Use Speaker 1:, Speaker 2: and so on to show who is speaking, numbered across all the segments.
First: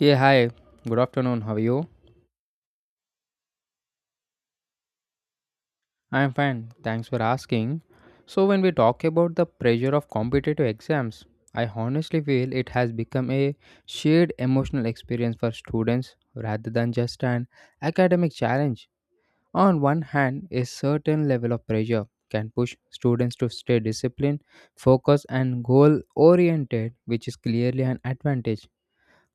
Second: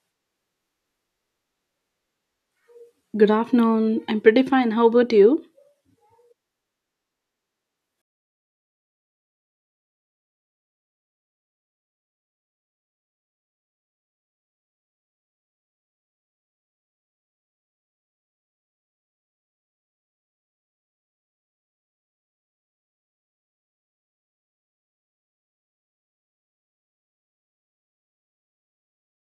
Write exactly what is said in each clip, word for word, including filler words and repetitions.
Speaker 1: Yeah, hi. Good afternoon. How are you?
Speaker 2: Good afternoon. I'm pretty fine. How about you?
Speaker 1: I'm fine. Thanks for asking. So, when we talk about the pressure of competitive exams, I honestly feel it has become a shared emotional experience for students rather than just an academic challenge. On one hand, a certain level of pressure can push students to stay disciplined, focused, and goal oriented, which is clearly an advantage.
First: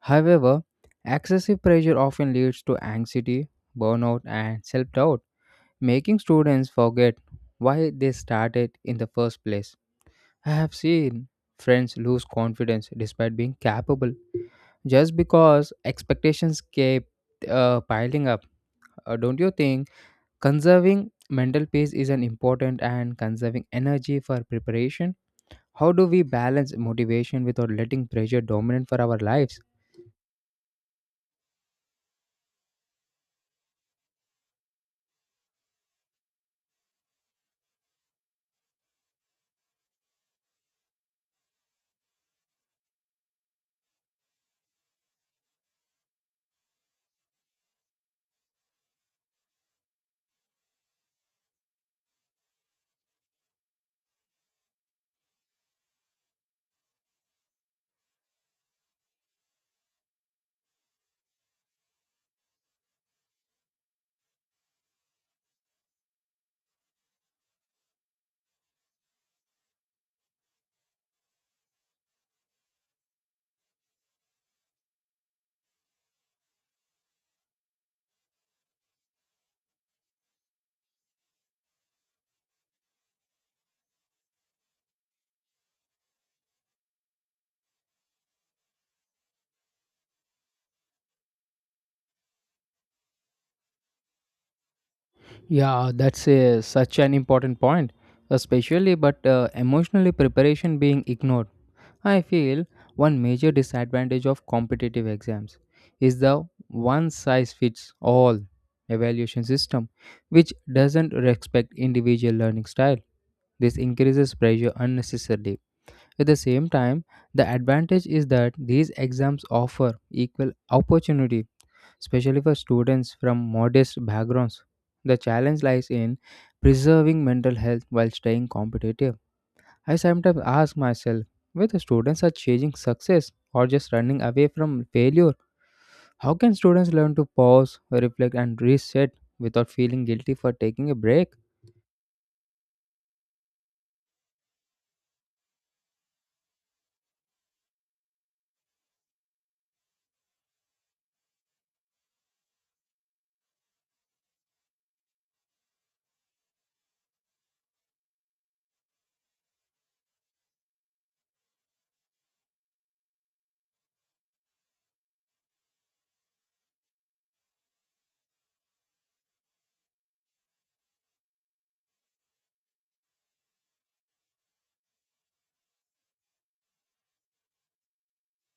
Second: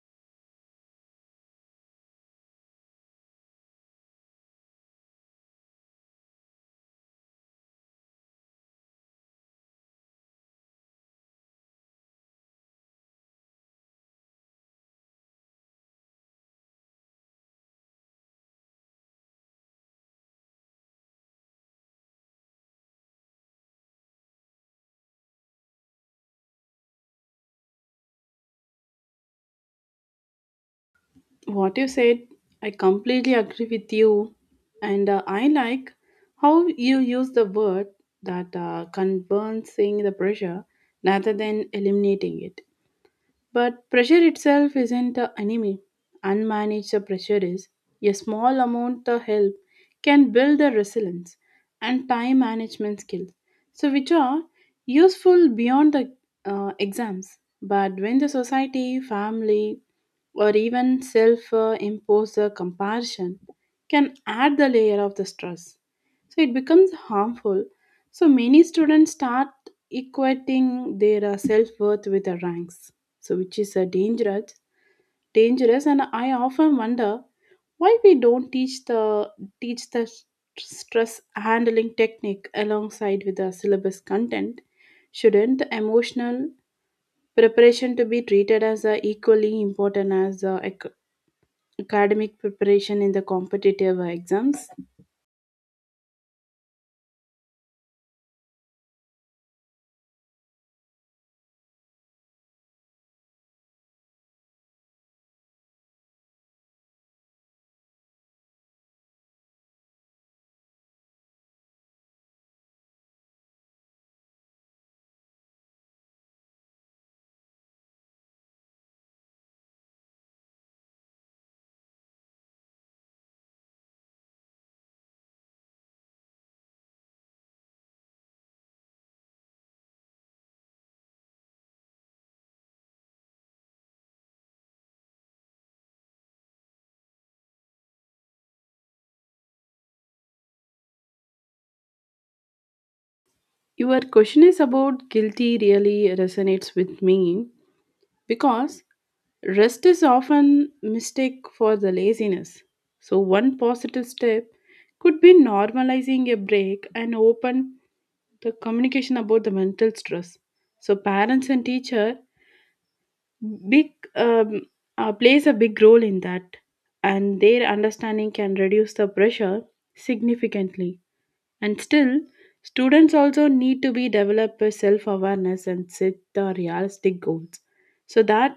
Speaker 1: However, excessive pressure often leads to anxiety, burnout, and self doubt, making students forget why they started in the first place. I have seen friends lose confidence despite being capable just because expectations kept uh, piling up. Uh, don't you think conserving mental peace is an important and conserving energy for preparation? How do we balance motivation without letting pressure dominate for our lives?
Speaker 2: What you said, I completely agree with you. And uh, I like how you use the word that uh, concerns seeing the pressure rather than eliminating it. But pressure itself isn't the enemy. Unmanaged pressure is. A small amount of help can build the resilience and time management skills, so which are useful beyond the uh, exams. But when the society, family, or even self uh, imposed comparison can add the layer of the stress. So it becomes harmful. So many students start equating their self worth with the ranks, so which is uh, dangerous. Dangerous, and I often wonder why we don't teach the teach the s- stress handling technique alongside with the syllabus content. Shouldn't emotional preparation to be treated as uh, equally important as the academic preparation in the competitive exams.
Speaker 1: Yeah, that's a, such an important point, especially but uh, emotionally preparation being ignored. I feel one major disadvantage of competitive exams is the one size fits all evaluation system, which doesn't respect individual learning style. This increases pressure unnecessarily. At the same time, the advantage is that these exams offer equal opportunity, especially for students from modest backgrounds. The challenge lies in preserving mental health while staying competitive. I sometimes ask myself whether students are chasing success or just running away from failure. How can students learn to pause, reflect, and reset without feeling guilty for taking a break?
Speaker 2: Your question is about guilty really resonates with me because rest is often mistake for the laziness. So one positive step could be normalizing a break and open the communication about the mental stress. So parents and teacher big um, uh, plays a big role in that and their understanding can reduce the pressure significantly. And still, students also need to be develop a self-awareness and set the realistic goals. So that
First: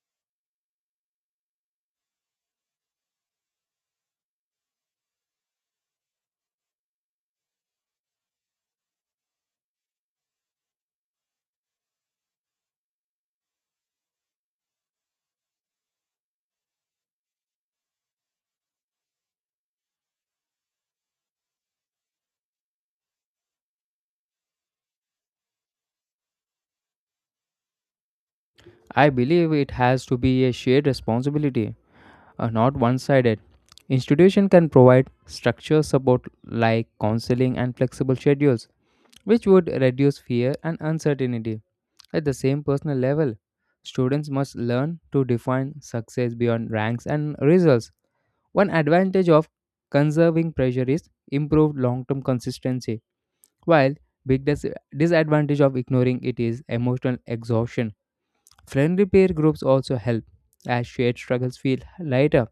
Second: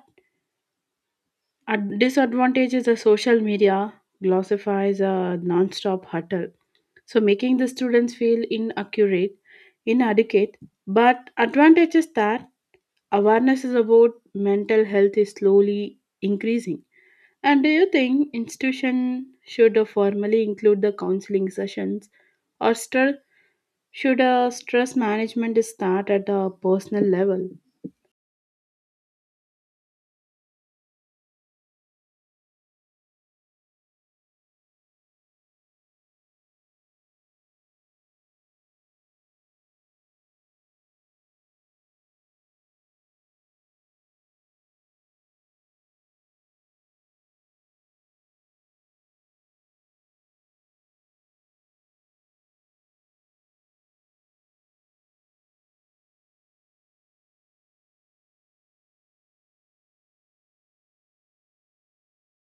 Speaker 2: ad- disadvantage is the social media glorifies a non-stop hustle. So making the students feel inaccurate, inadequate. But advantage is that awareness is about mental health is slowly increasing. And do you think institution should formally include the counseling sessions or still should uh, stress management start at a personal level?
Speaker 1: I believe it has to be a shared responsibility, uh, not one sided. Institution can provide structure support like counseling and flexible schedules, which would reduce fear and uncertainty. At the same personal level, students must learn to define success beyond ranks and results. One advantage of conserving pressure is improved long-term consistency, while big dis- disadvantage of ignoring it is emotional exhaustion. Friendly peer groups also help as shared struggles feel lighter.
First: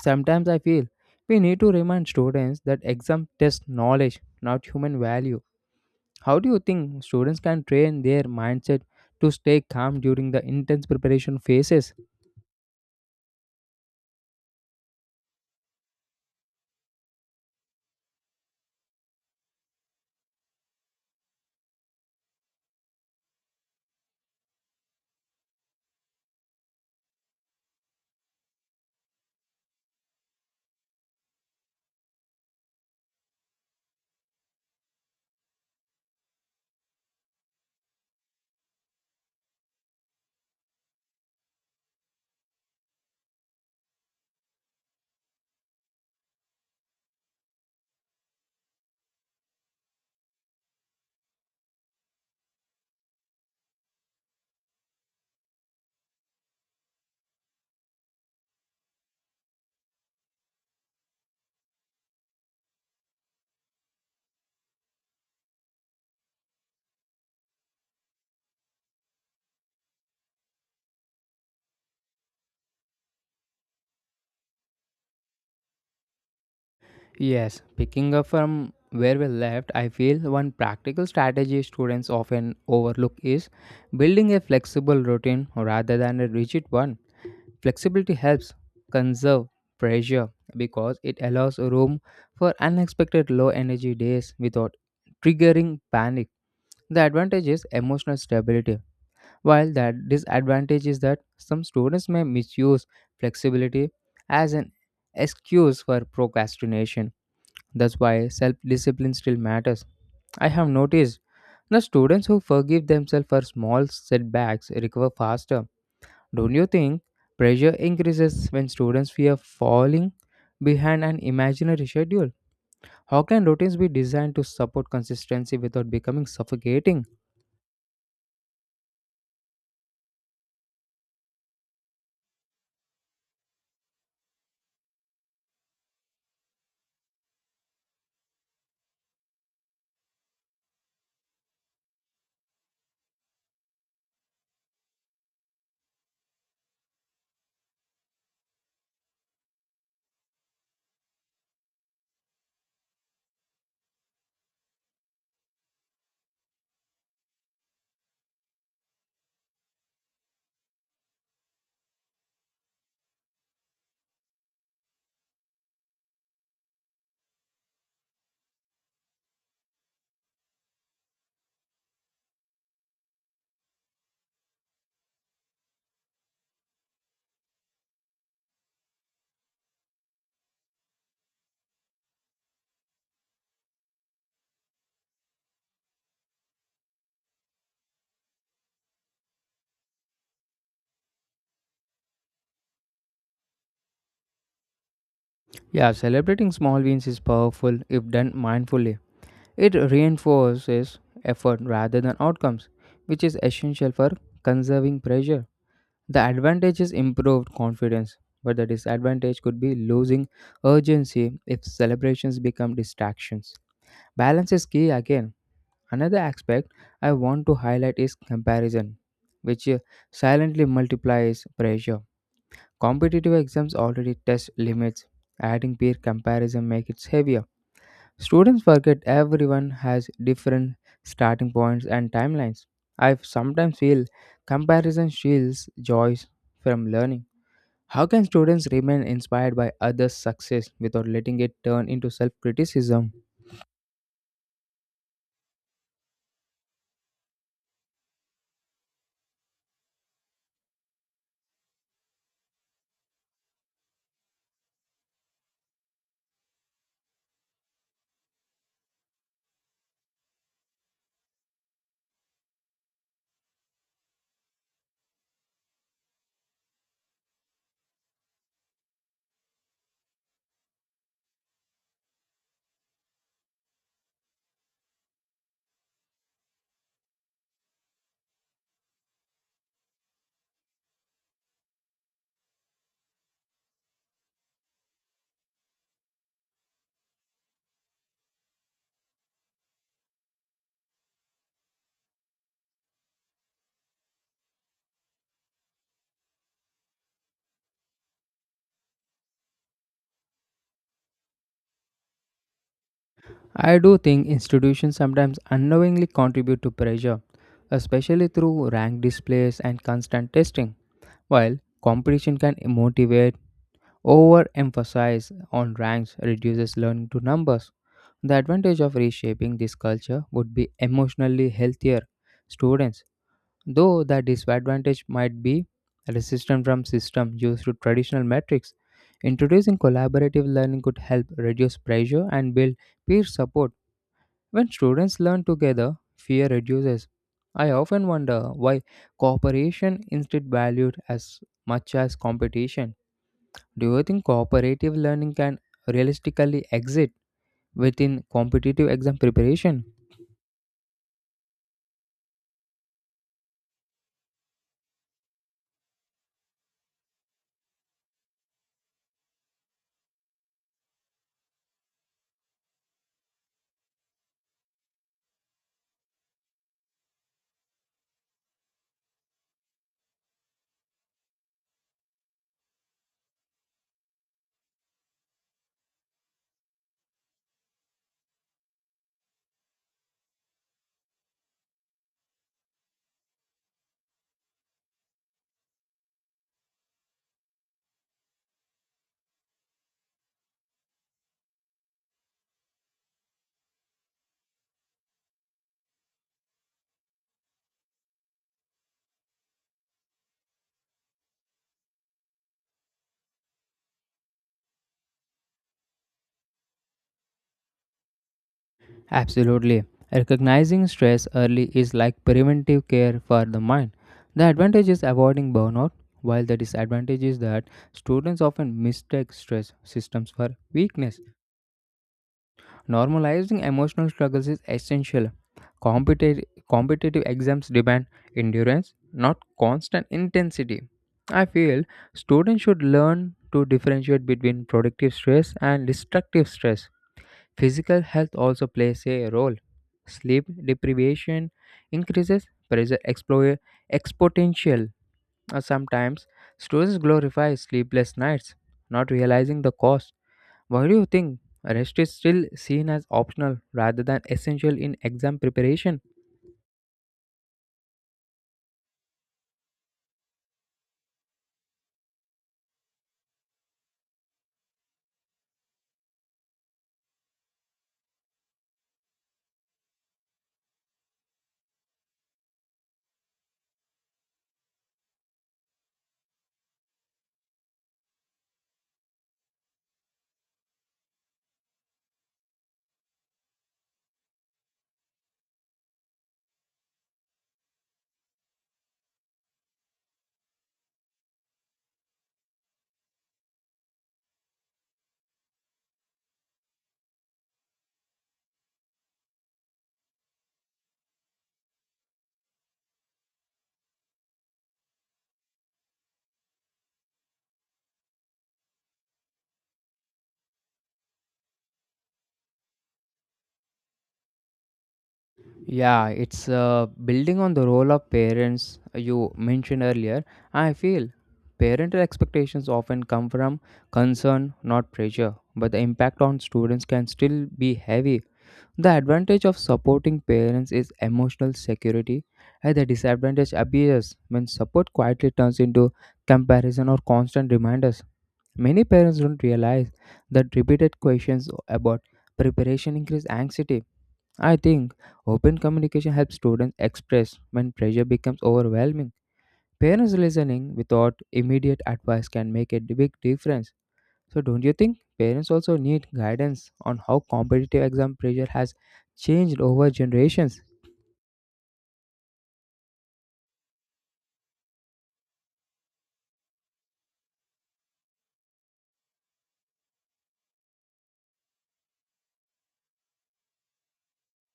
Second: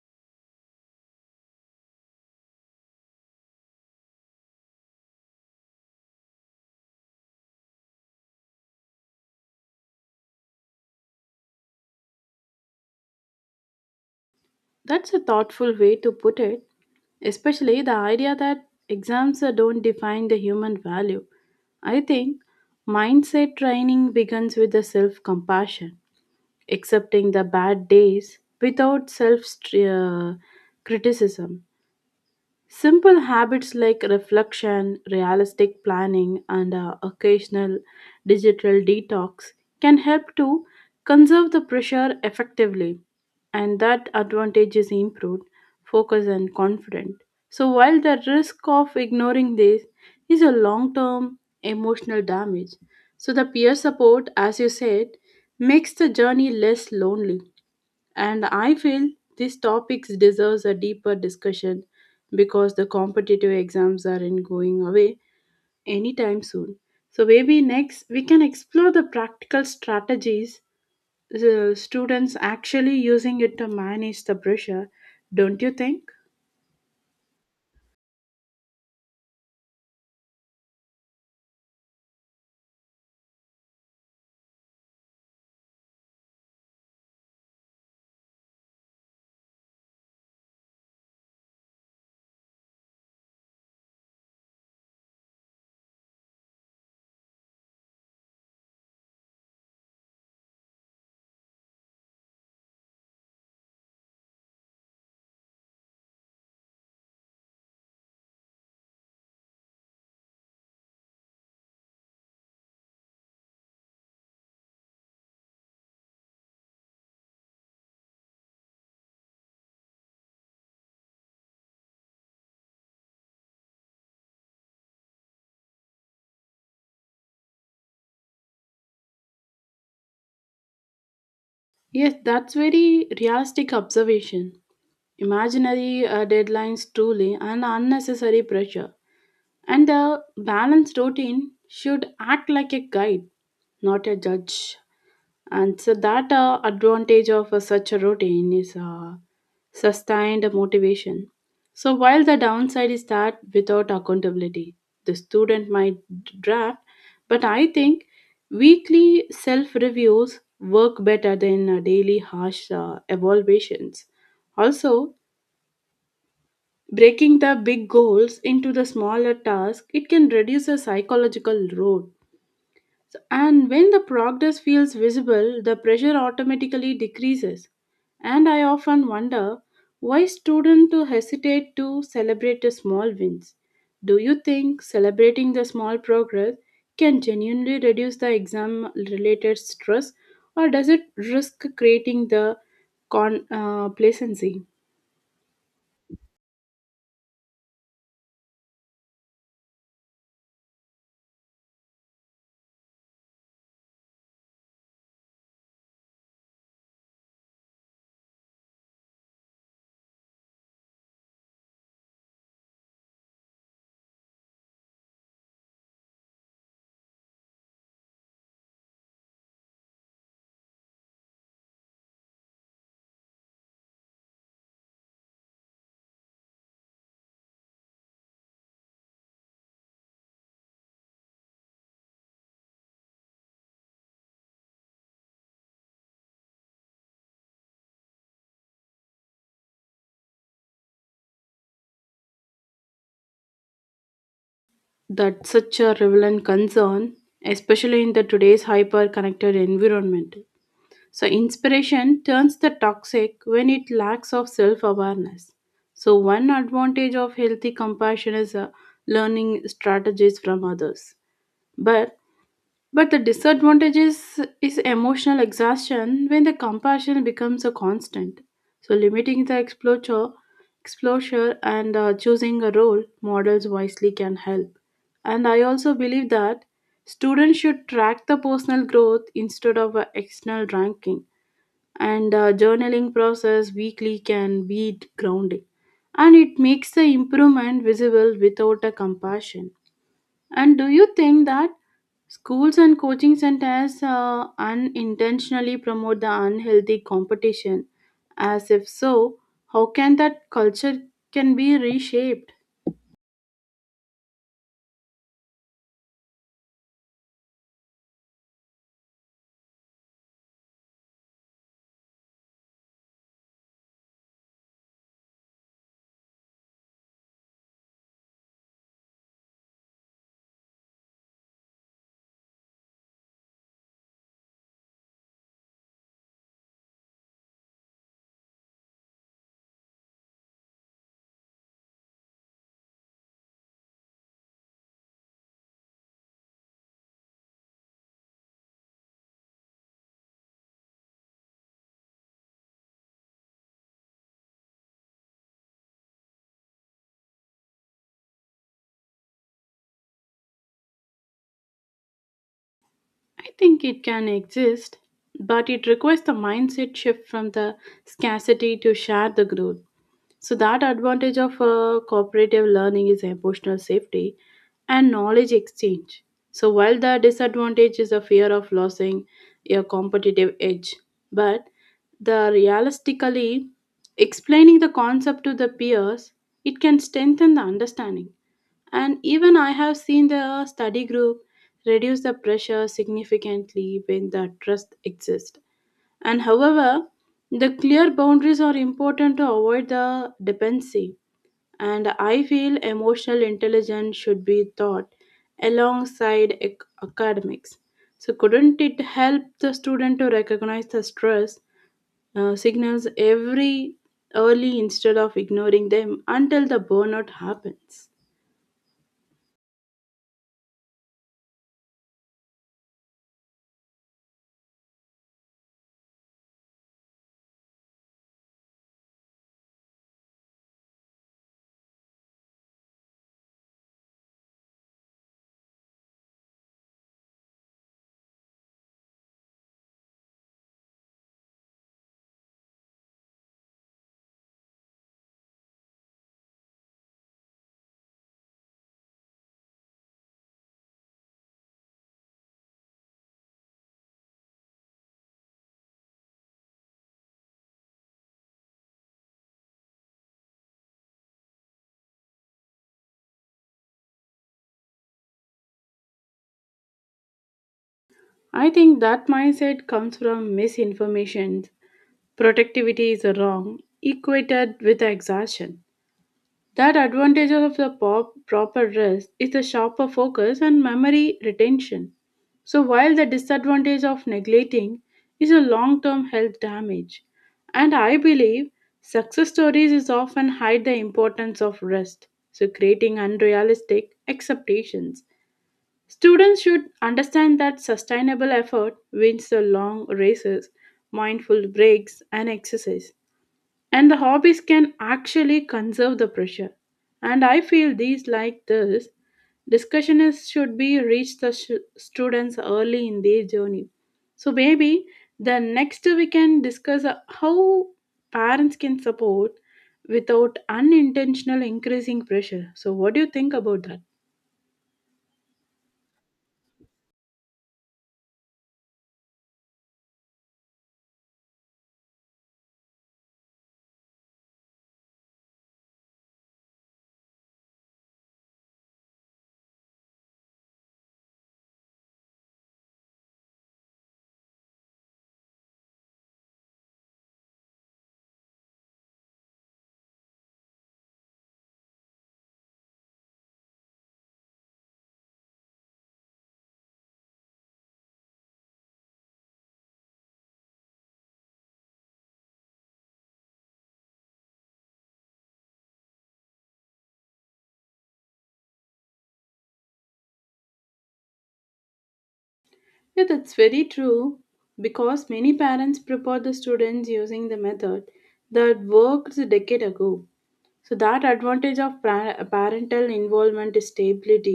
Speaker 1: Sometimes I feel we need to remind students that exam test knowledge, not human value. How do you think students can train their mindset to stay calm during the intense preparation phases?
Speaker 2: That's a thoughtful way to put it, especially the idea that exams uh, don't define the human value. I think mindset training begins with the self compassion, accepting the bad days without self uh, criticism. Simple habits like reflection, realistic planning, and uh, occasional digital detox can help to conserve the pressure effectively, and that advantage is improved focus and confident. So, while the risk of ignoring this is a long term emotional damage, so the peer support, as you said, makes the journey less lonely. And I feel these topics deserves a deeper discussion because the competitive exams aren't going away anytime soon. So maybe next we can explore the practical strategies the students actually using it to manage the pressure. Don't you think?
Speaker 1: Yes, picking up from where we left, I feel one practical strategy students often overlook is building a flexible routine rather than a rigid one. Flexibility helps conserve pressure because it allows room for unexpected low energy days without triggering panic. The advantage is emotional stability, while the disadvantage is that some students may misuse flexibility as an excuse for procrastination. That's why self discipline still matters. I have noticed the students who forgive themselves for small setbacks recover faster. Don't you think pressure increases when students fear falling behind an imaginary schedule? How can routines be designed to support consistency without becoming suffocating?
Speaker 2: Yes, that's very realistic observation. Imaginary uh, deadlines truly and unnecessary pressure. And a balanced routine should act like a guide, not a judge. And so that uh, advantage of uh, such a routine is uh, sustained motivation. So while the downside is that without accountability, the student might draft, but I think weekly self reviews work better than uh, daily harsh uh, evaluations. Also, breaking the big goals into the smaller tasks, it can reduce the psychological load so- and when the progress feels visible, the pressure automatically decreases. And I often wonder why students to hesitate to celebrate the small wins. Do you think celebrating the small progress can genuinely reduce the exam related stress or does it risk creating the con- uh, complacency?
Speaker 1: Yeah, celebrating small wins is powerful if done mindfully. It reinforces effort rather than outcomes, which is essential for conserving pressure. The advantage is improved confidence, but the disadvantage could be losing urgency if celebrations become distractions. Balance is key again. Another aspect I want to highlight is comparison, which uh, silently multiplies pressure. Competitive exams already test limits. Adding peer comparison makes it heavier. Students forget everyone has different starting points and timelines. I sometimes feel comparison shields joys from learning. How can students remain inspired by others' success without letting it turn into self criticism?
Speaker 2: That's such a relevant concern, especially in the today's hyper connected environment. So inspiration turns the toxic when it lacks of self-awareness. So one advantage of healthy compassion is uh, learning strategies from others. But but the disadvantage is, is emotional exhaustion when the compassion becomes a constant. So limiting the exposure, exposure and uh, choosing a role models wisely can help. And I also believe that students should track the personal growth instead of uh, external ranking. And uh, journaling process weekly can be grounding, and it makes the improvement visible without a compassion. And do you think that schools and coaching centers uh, unintentionally promote the unhealthy competition? As if so, how can that culture can be reshaped?
Speaker 1: I do think institutions sometimes unknowingly contribute to pressure, especially through rank displays and constant testing. While competition can motivate, overemphasis on ranks reduces learning to numbers. The advantage of reshaping this culture would be emotionally healthier students, though the disadvantage might be resistance from systems used to traditional metrics. Introducing collaborative learning could help reduce pressure and build peer support. When students learn together, fear reduces. I often wonder why cooperation instead valued as much as competition. Do you think cooperative learning can realistically exist within competitive exam preparation?
Speaker 2: I think it can exist, but it requires the mindset shift from the scarcity to share the growth. So that advantage of uh, cooperative learning is emotional safety and knowledge exchange. So while the disadvantage is a fear of losing your competitive edge, but the realistically explaining the concept to the peers, it can strengthen the understanding. And even I have seen the study group reduce the pressure significantly when the trust exists. And however, the clear boundaries are important to avoid the dependency. And I feel emotional intelligence should be taught alongside ac- academics. So, couldn't it help the student to recognize the stress uh, signals every early instead of ignoring them until the burnout happens?
Speaker 1: Absolutely. Recognizing stress early is like preventive care for the mind. The advantage is avoiding burnout, while the disadvantage is that students often mistake stress systems for weakness. Normalizing emotional struggles is essential. Competitive, competitive exams demand endurance, not constant intensity. I feel students should learn to differentiate between productive stress and destructive stress. Physical health also plays a role. Sleep deprivation increases pressure expo- exponential. Uh, Sometimes students glorify sleepless nights, not realizing the cost. Why do you think rest is still seen as optional rather than essential in exam preparation?
Speaker 2: I think that mindset comes from misinformation. Productivity is wrong, equated with exhaustion. That advantage of the pop- proper rest is the sharper focus and memory retention. So, while the disadvantage of neglecting is a long term health damage. And I believe success stories is often hide the importance of rest, so creating unrealistic expectations. Students should understand that sustainable effort wins the long races, mindful breaks, and exercise and the hobbies can actually conserve the pressure. And I feel these like this discussion is should be reach the sh- students early in their journey. So maybe the next we can discuss uh, how parents can support without unintentional increasing pressure. So what do you think about that?
Speaker 1: Yeah, it's uh, building on the role of parents you mentioned earlier. I feel parental expectations often come from concern, not pressure, but the impact on students can still be heavy. The advantage of supporting parents is emotional security, and the disadvantage appears when support quietly turns into comparison or constant reminders. Many parents don't realize that repeated questions about preparation increase anxiety. I think open communication helps students express when pressure becomes overwhelming. Parents listening without immediate advice can make a big difference. So, don't you think parents also need guidance on how competitive exam pressure has changed over generations?
Speaker 2: Yeah, that's very true because many parents prepare the students using the method that worked a decade ago. So that advantage of pa- parental involvement is stability,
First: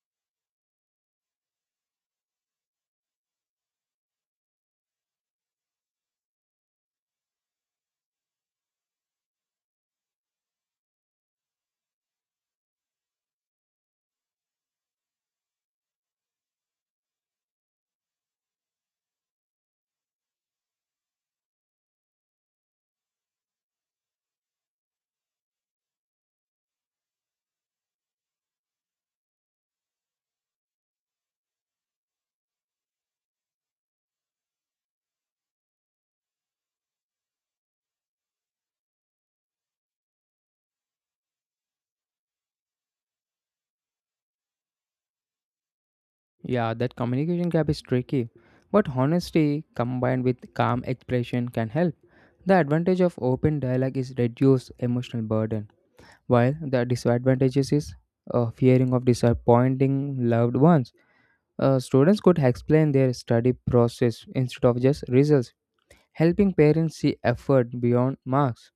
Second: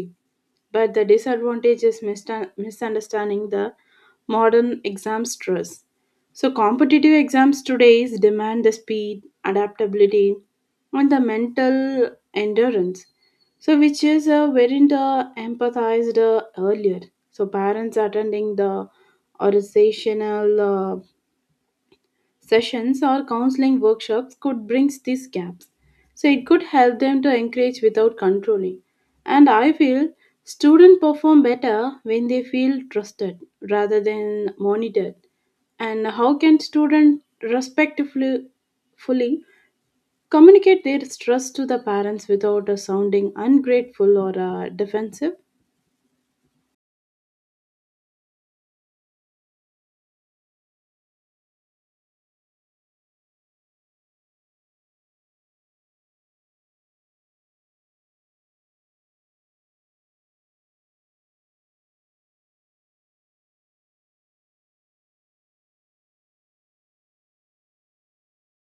Speaker 2: but the disadvantage is mista- misunderstanding the modern exam stress. So competitive exams today demand the speed, adaptability, and the mental endurance. So which is uh, wherein the empathized uh, earlier. So parents attending the organizational uh, sessions or counseling workshops could bridge these gaps. So it could help them to encourage without controlling. And I feel students perform better when they feel trusted rather than monitored. And how can students respectfully fully communicate their stress to the parents without uh, sounding ungrateful or uh, defensive?
Speaker 1: Yeah, that communication gap is tricky, but honesty combined with calm expression can help. The advantage of open dialogue is reduced emotional burden, while the disadvantages is uh, fearing of disappointing loved ones. Uh, students could explain their study process instead of just results, helping parents see effort beyond marks.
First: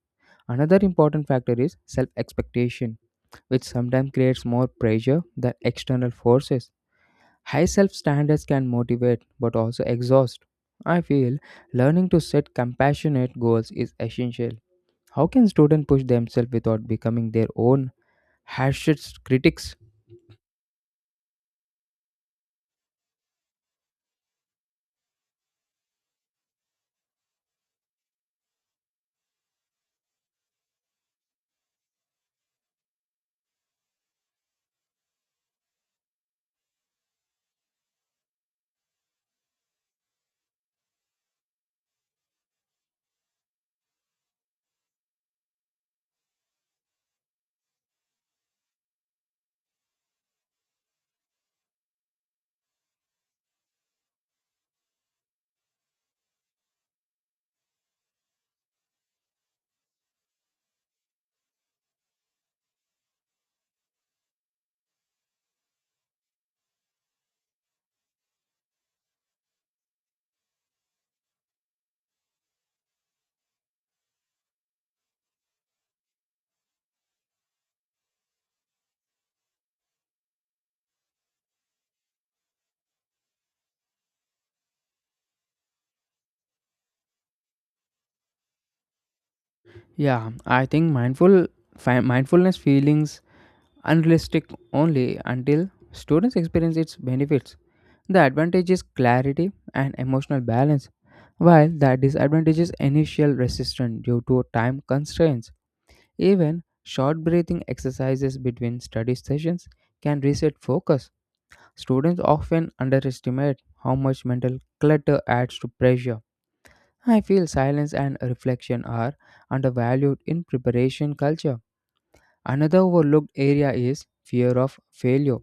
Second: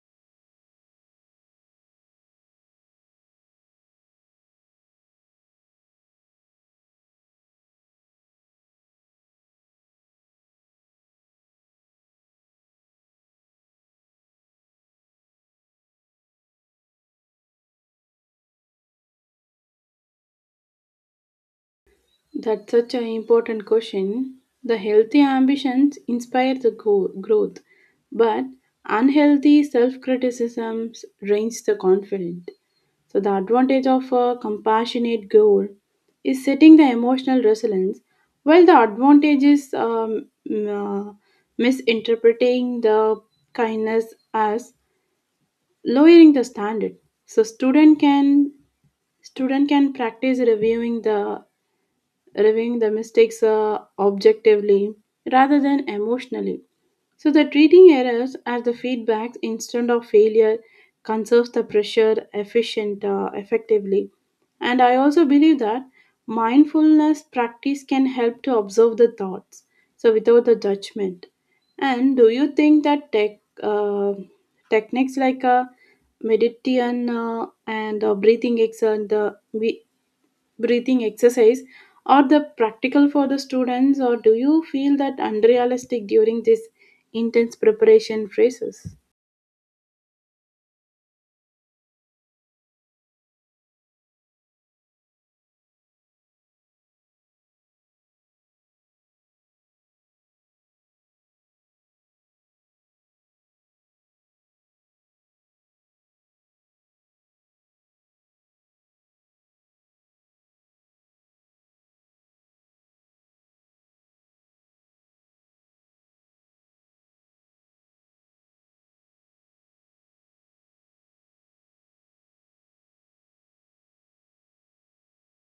Speaker 1: Another important factor is self expectation, which sometimes creates more pressure than external forces. High self standards can motivate but also exhaust. I feel learning to set compassionate goals is essential. How can students push themselves without becoming their own harshest critics?
Speaker 2: That's such an important question. The healthy ambitions inspire the go- growth, but unhealthy self criticisms drains the confidence. So, the advantage of a compassionate goal is setting the emotional resilience, while the advantage is um, mm, uh, misinterpreting the kindness as lowering the standard. So, student can student can practice reviewing the reviewing the mistakes uh, objectively rather than emotionally. So, the treating errors as the feedback instead of failure conserves the pressure efficient uh, effectively. And I also believe that mindfulness practice can help to observe the thoughts, so without the judgment. And do you think that tech uh, techniques like uh, meditation uh, and uh, breathing exercise and uh, vi- breathing exercise are the practical for the students, or do you feel that unrealistic during this intense preparation phases?
Speaker 1: Yeah, I think mindful fi- mindfulness feelings unrealistic only until students experience its benefits. The advantage is clarity and emotional balance, while the disadvantage is initial resistance due to time constraints. Even short breathing exercises between study sessions can reset focus. Students often underestimate how much mental clutter adds to pressure. I feel silence and reflection are undervalued in preparation culture. Another overlooked area is fear of failure,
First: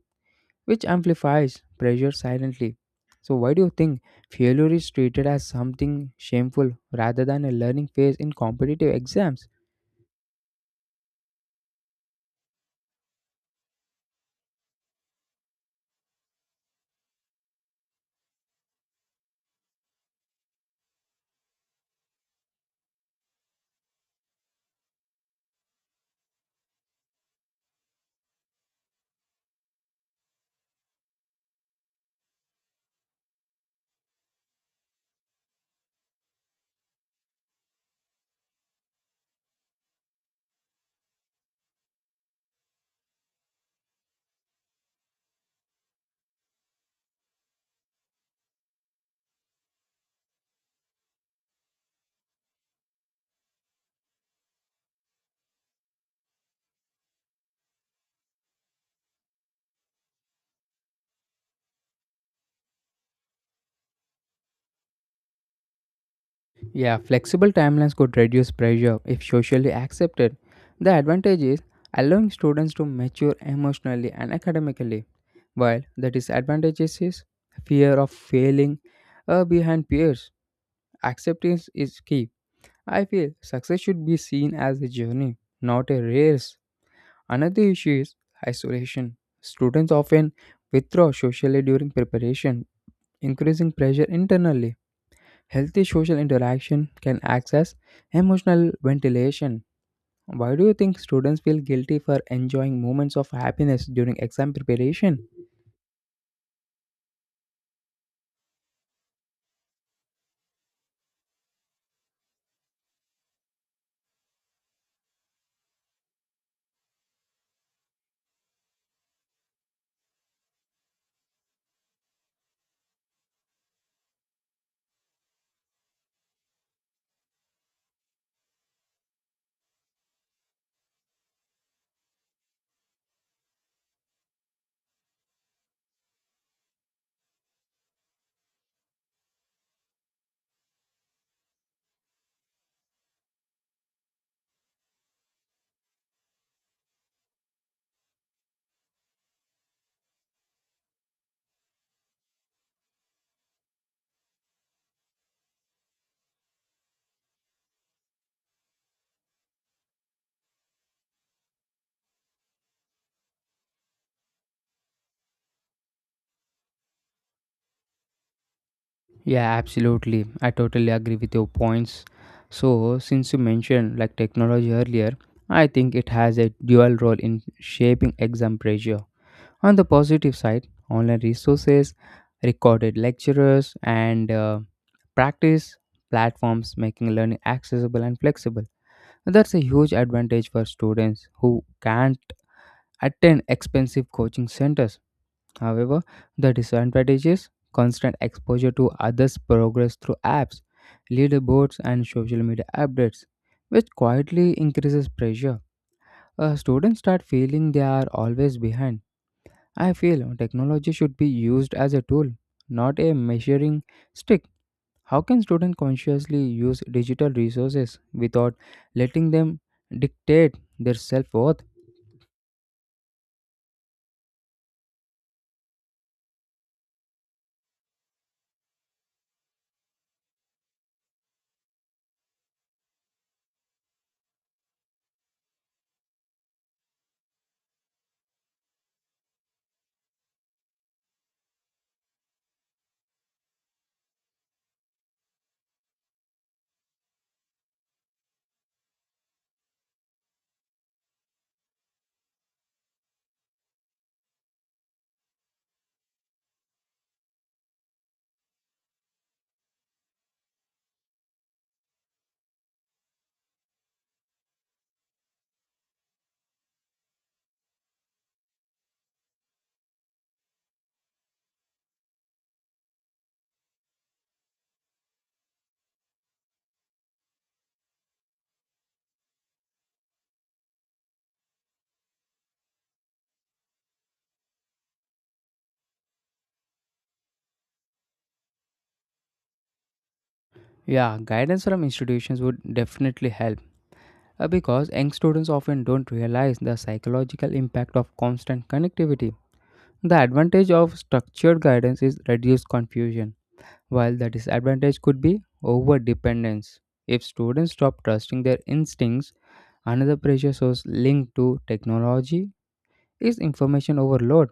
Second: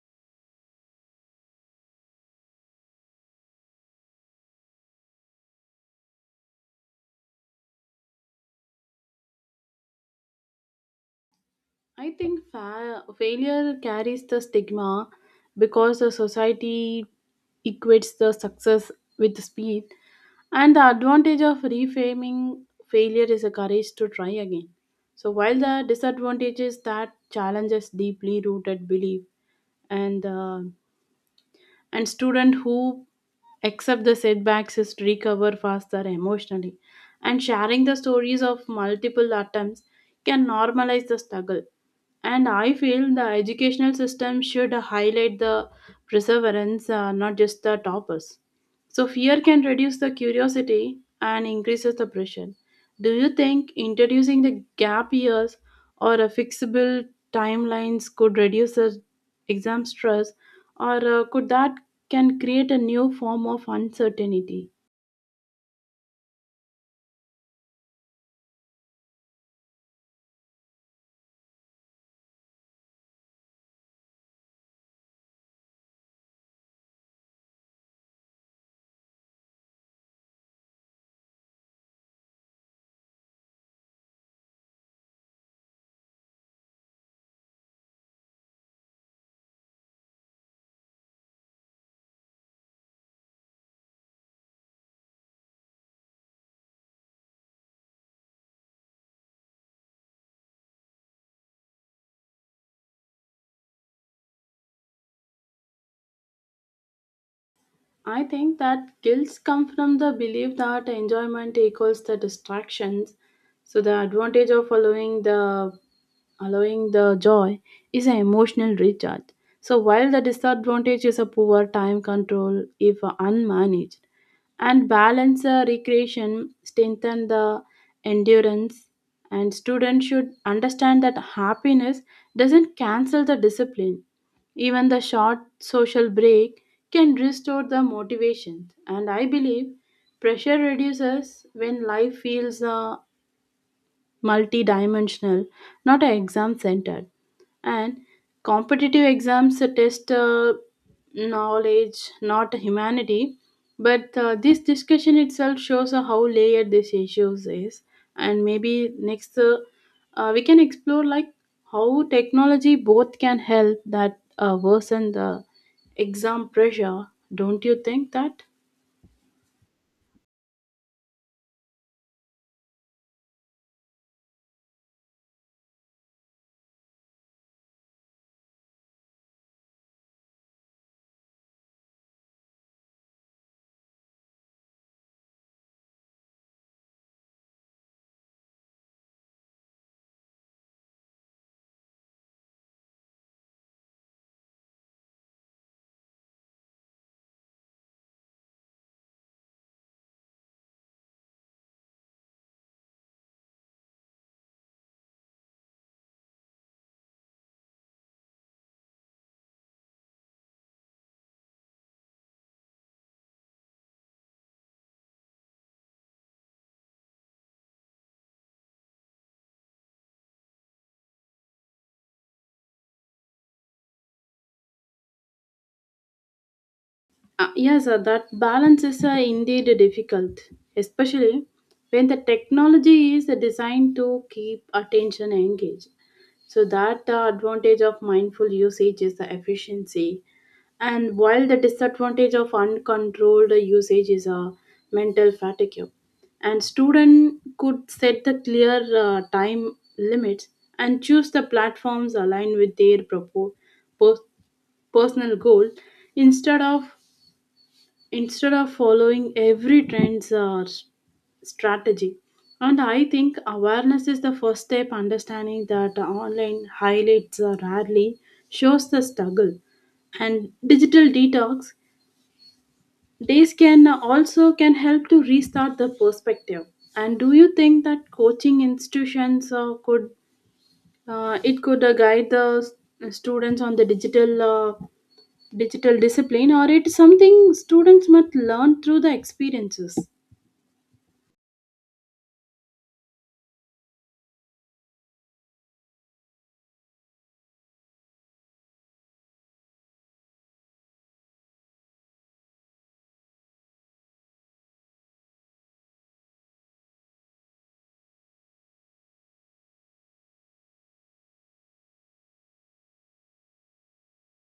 Speaker 1: which amplifies pressure silently. So, why do you think failure is treated as something shameful rather than a learning phase in competitive exams?
Speaker 2: I think fa- failure carries the stigma because the society equates the success with speed. And the advantage of reframing failure is a courage to try again. So while the disadvantage is that challenges deeply rooted belief. And uh, and student who accept the setbacks is to recover faster emotionally. And sharing the stories of multiple attempts can normalize the struggle. And I feel the educational system should highlight the perseverance, uh, not just the toppers. So fear can reduce the curiosity and increases the pressure. Do you think introducing the gap years or a fixable timelines could reduce the exam stress, or uh, could that can create a new form of uncertainty?
Speaker 1: Yeah, flexible timelines could reduce pressure if socially accepted. The advantage is allowing students to mature emotionally and academically, while the disadvantage is fear of failing uh, behind peers. Acceptance is key. I feel success should be seen as a journey, not a race. Another issue is isolation. Students often withdraw socially during preparation, increasing pressure internally. Healthy social interaction can access emotional ventilation. Why do you think students feel guilty for enjoying moments of happiness during exam preparation?
Speaker 2: I think that guilt comes from the belief that enjoyment equals the distractions. So the advantage of allowing the allowing the joy is an emotional recharge. So while the disadvantage is a poor time control if unmanaged, and balance uh, recreation strengthen the endurance. And students should understand that happiness doesn't cancel the discipline. Even the short social break can restore the motivation. And I believe pressure reduces when life feels uh, multidimensional, not exam centered. And competitive exams test uh, knowledge, not humanity. But uh, this discussion itself shows uh, how layered this issues is. And maybe next uh, uh, we can explore like how technology both can help that uh, worsen the exam pressure. Don't you think that?
Speaker 1: Yeah, absolutely. I totally agree with your points. So, since you mentioned like technology earlier, I think it has a dual role in shaping exam pressure. On the positive side, online resources, recorded lecturers, and uh, practice platforms making learning accessible and flexible. That's a huge advantage for students who can't attend expensive coaching centers. However, the disadvantage is constant exposure to others' progress through apps, leaderboards, and social media updates, which quietly increases pressure. Uh, students start feeling they are always behind. I feel technology should be used as a tool, not a measuring stick. How can students consciously use digital resources without letting them dictate their self worth?
Speaker 2: Uh, yes, uh, that balance is uh, indeed difficult, especially when the technology is designed to keep attention engaged. So that the advantage of mindful usage is the efficiency, and while the disadvantage of uncontrolled usage is a mental fatigue. And student could set the clear uh, time limits and choose the platforms aligned with their propo- pers- personal goal instead of instead of following every trend's uh, s- strategy. And I think awareness is the first step understanding that online highlights uh, rarely shows the struggle. And digital detox days can uh, also can help to restart the perspective. And do you think that coaching institutions uh, could uh, it could uh, guide the s- students on the digital uh, digital discipline, or it's something students must learn through the experiences?
Speaker 1: Yeah, guidance from institutions would definitely help uh, because young students often don't realize the psychological impact of constant connectivity. The advantage of structured guidance is reduced confusion, while the disadvantage could be over dependence if students stop trusting their instincts. Another pressure source linked to technology is information overload.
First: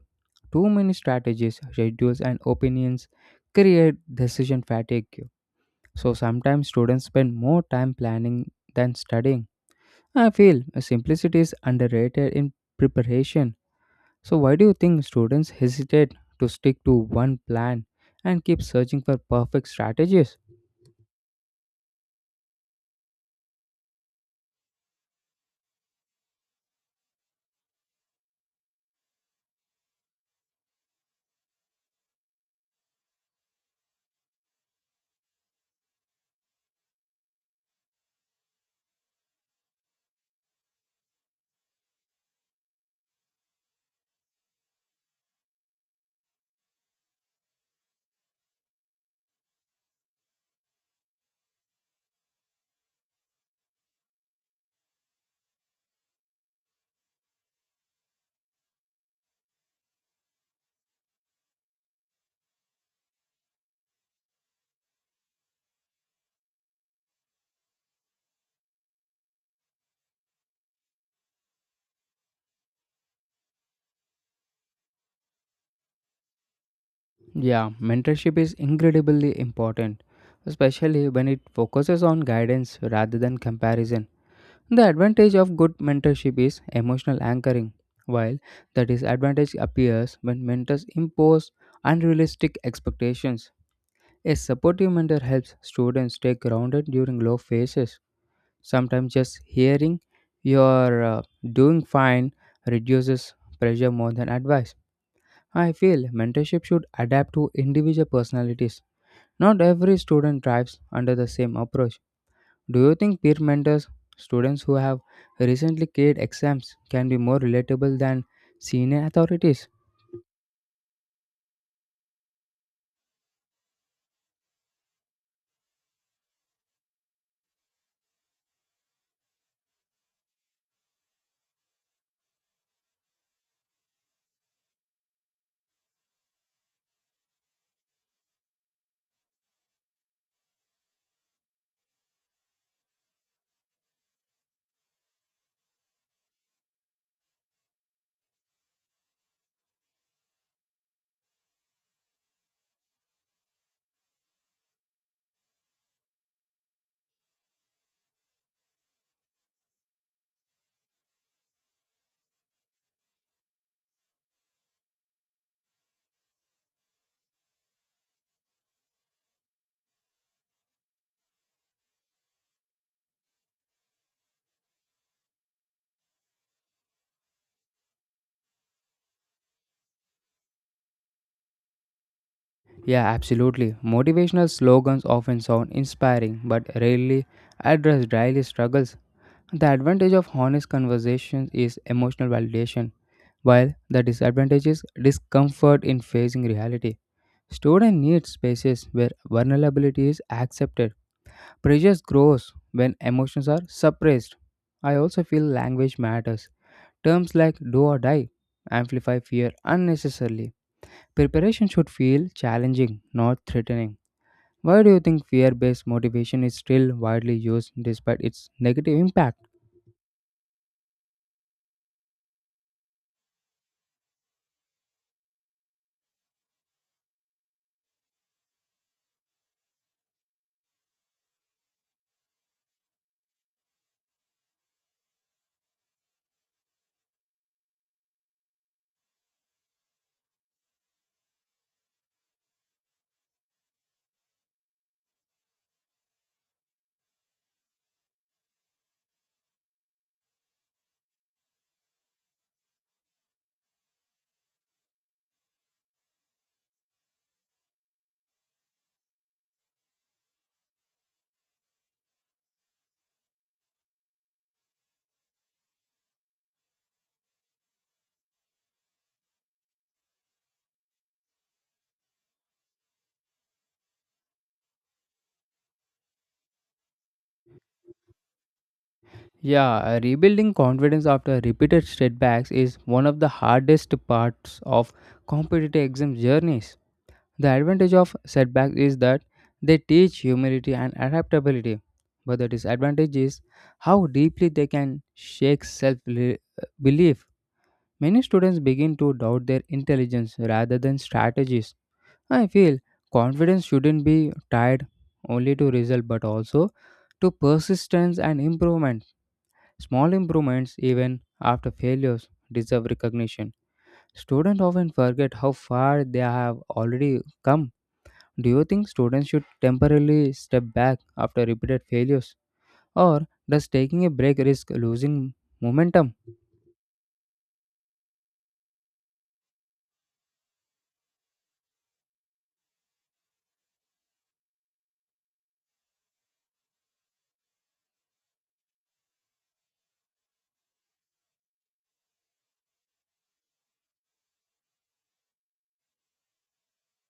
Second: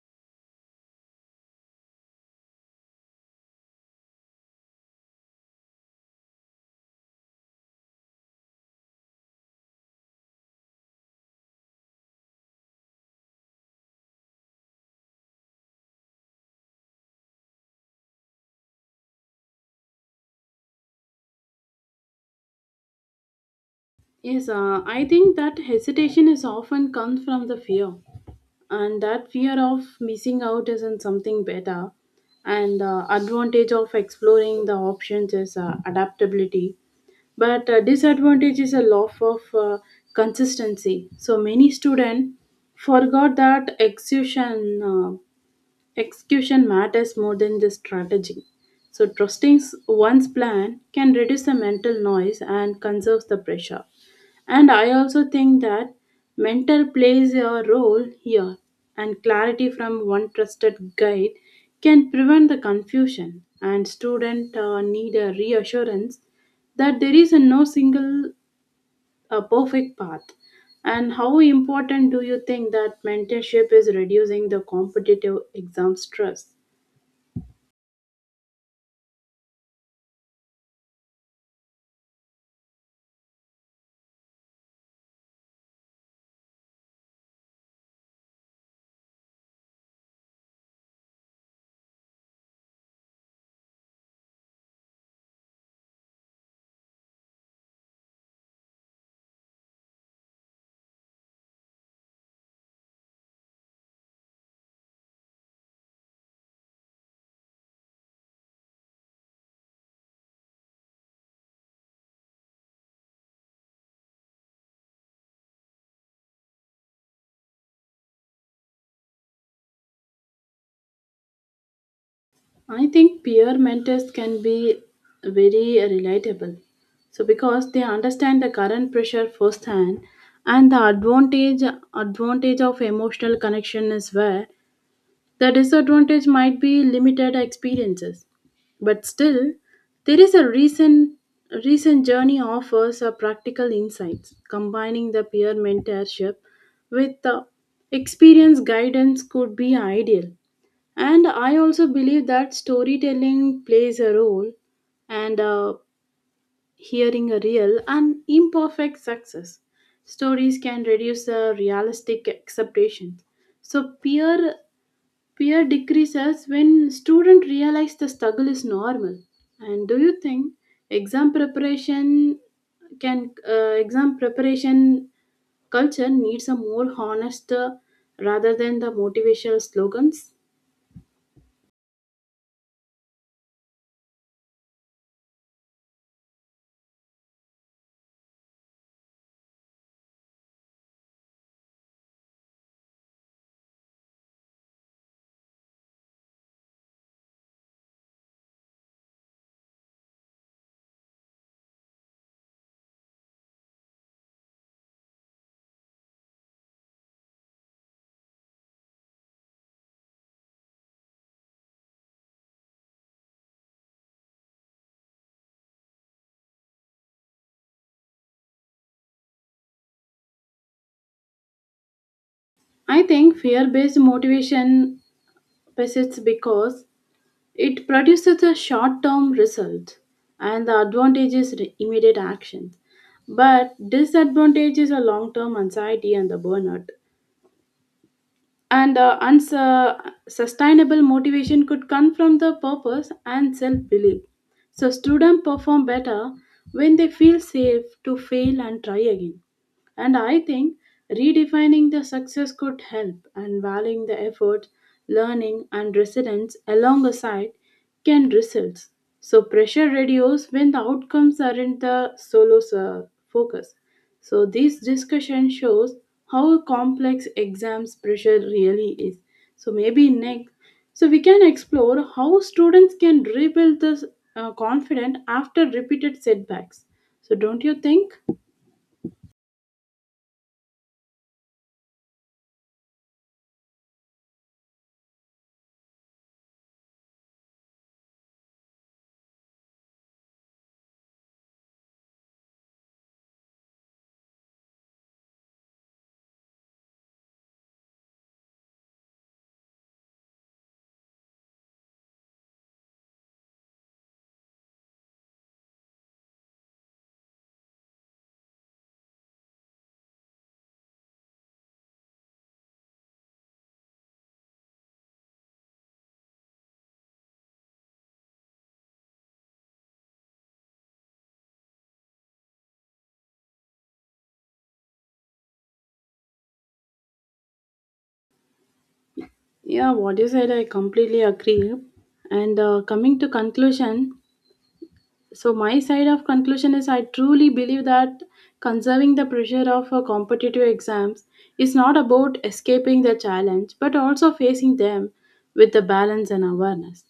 Speaker 1: Too many strategies, schedules, and opinions create decision fatigue. So sometimes students spend more time planning than studying. I feel simplicity is underrated in preparation. So, why do you think students hesitate to stick to one plan and keep searching for perfect strategies?
Speaker 2: Yes, uh, I think that hesitation is often comes from the fear, and that fear of missing out isn't something better. And uh, advantage of exploring the options is uh, adaptability, but uh, disadvantage is a loss of uh, consistency. So many students forgot that exhaustion. Uh, Execution matters more than just strategy. So, trusting one's plan can reduce the mental noise and conserves the pressure. And I also think that mental plays a role here, and clarity from one trusted guide can prevent the confusion. And students need a reassurance that there is a no single a perfect path. And how important do you think that mentorship is reducing the competitive exam stress?
Speaker 1: Yeah, mentorship is incredibly important, especially when it focuses on guidance rather than comparison. The advantage of good mentorship is emotional anchoring, while the disadvantage appears when mentors impose unrealistic expectations. A supportive mentor helps students stay grounded during low phases. Sometimes just hearing you're uh, doing fine reduces pressure more than advice. I feel mentorship should adapt to individual personalities, not every student thrives under the same approach. Do you think peer mentors, students who have recently cleared exams, can be more relatable than senior authorities?
Speaker 2: I think peer mentors can be very relatable. So because they understand the current pressure firsthand and the advantage advantage of emotional connection is where the disadvantage might be limited experiences, but still, there is a recent recent journey offers a practical insights combining the peer mentorship with the experience guidance could be ideal. And I also believe that storytelling plays a role. And uh, hearing a real and imperfect success stories can reduce the realistic expectations. So peer fear decreases when students realize the struggle is normal. And do you think exam preparation can uh, exam preparation culture needs a more honest, uh, rather than the motivational slogans?
Speaker 1: Yeah, absolutely. Motivational slogans often sound inspiring but rarely address daily struggles. The advantage of honest conversations is emotional validation, while the disadvantage is discomfort in facing reality. Student needs spaces where vulnerability is accepted. Pressure grows when emotions are suppressed. I also feel language matters. Terms like do or die amplify fear unnecessarily. Preparation should feel challenging, not threatening. Why do you think fear based motivation is still widely used despite its negative impact?
Speaker 2: I think fear based motivation persists because it produces a short term result, and the advantage is re- immediate action. But disadvantage is a long term anxiety and the burnout. And uh, unsu- sustainable motivation could come from the purpose and self-belief. So students perform better when they feel safe to fail and try again. And I think redefining the success could help, and valuing the effort learning and resilience alongside can results. So pressure reduces when the outcomes aren't the solo uh, focus. So, this discussion shows how complex exams pressure really is. So, maybe next, so we can explore how students can rebuild this uh, confidence after repeated setbacks. So, don't you think?
Speaker 1: Yeah, rebuilding confidence after repeated setbacks is one of the hardest parts of competitive exam journeys. The advantage of setbacks is that they teach humility and adaptability, but the disadvantage is how deeply they can shake self belief. Many students begin to doubt their intelligence rather than strategies. I feel confidence shouldn't be tied only to result but also to persistence and improvement. Small improvements, even after failures, deserve recognition. Students often forget how far they have already come. Do you think students should temporarily step back after repeated failures? Or does taking a break risk losing momentum?
Speaker 2: Yeah, what you said, I completely agree. And uh, coming to conclusion, so my side of conclusion is I truly believe that conserving the pressure of uh, competitive exams is not about escaping the challenge but also facing them with the balance and awareness.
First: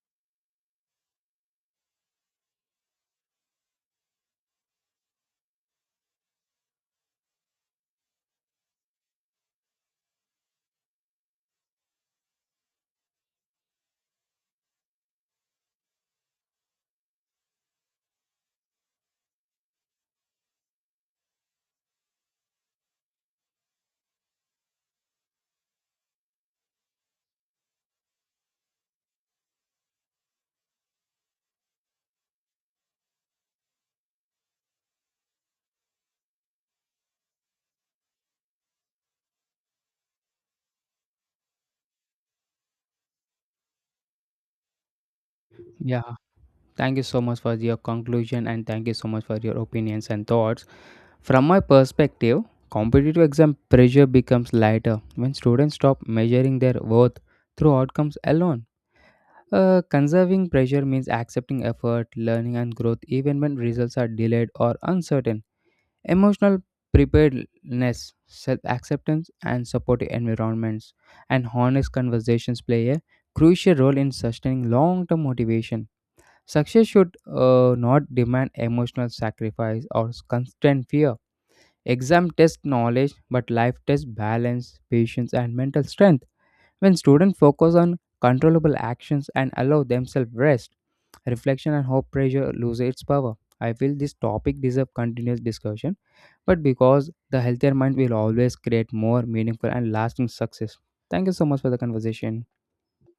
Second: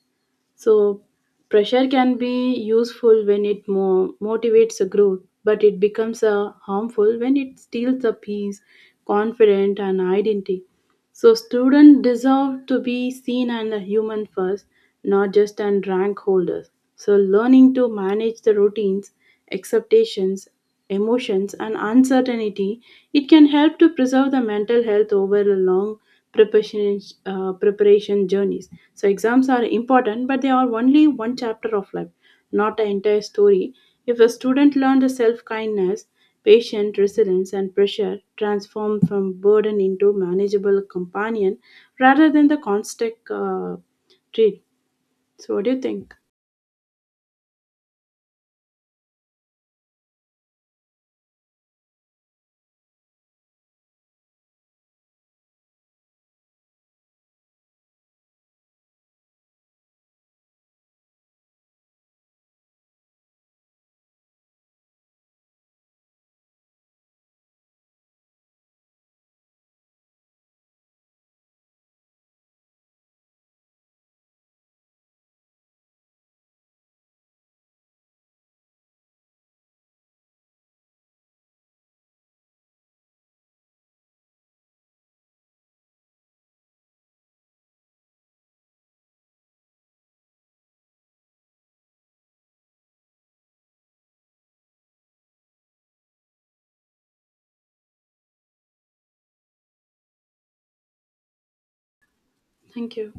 Speaker 2: So, pressure can be useful when it mo- motivates a growth, but it becomes uh, harmful when it steals the peace, confidence, and identity. So, students deserve to be seen as a human first, not just as rank holders. So, learning to manage the routines expectations, emotions, and uncertainty, it can help to preserve the mental health over a long preparation, uh, preparation journeys. So exams are important, but they are only one chapter of life, not the entire story. If a student learned self-kindness, patience, resilience, and pressure transform from burden into manageable companion rather than the constant uh, treat. So what do you
Speaker 1: Yeah,
Speaker 2: think?
Speaker 1: thank you so much for your conclusion and thank you so much for your opinions and thoughts. From my perspective, competitive exam pressure becomes lighter when students stop measuring their worth through outcomes alone. Uh, conserving pressure means accepting effort, learning, and growth even when results are delayed or uncertain. Emotional preparedness, self acceptance, and supportive environments and honest conversations play a crucial role in sustaining long term motivation. Success should uh, not demand emotional sacrifice or constant fear. Exam test knowledge, but life tests balance, patience, and mental strength. When students focus on controllable actions and allow themselves rest, reflection and hope pressure loses its power. I feel this topic deserves continuous discussion but because the healthier mind will always create more meaningful and lasting success. Thank you so much for the conversation.
Speaker 2: Thank you.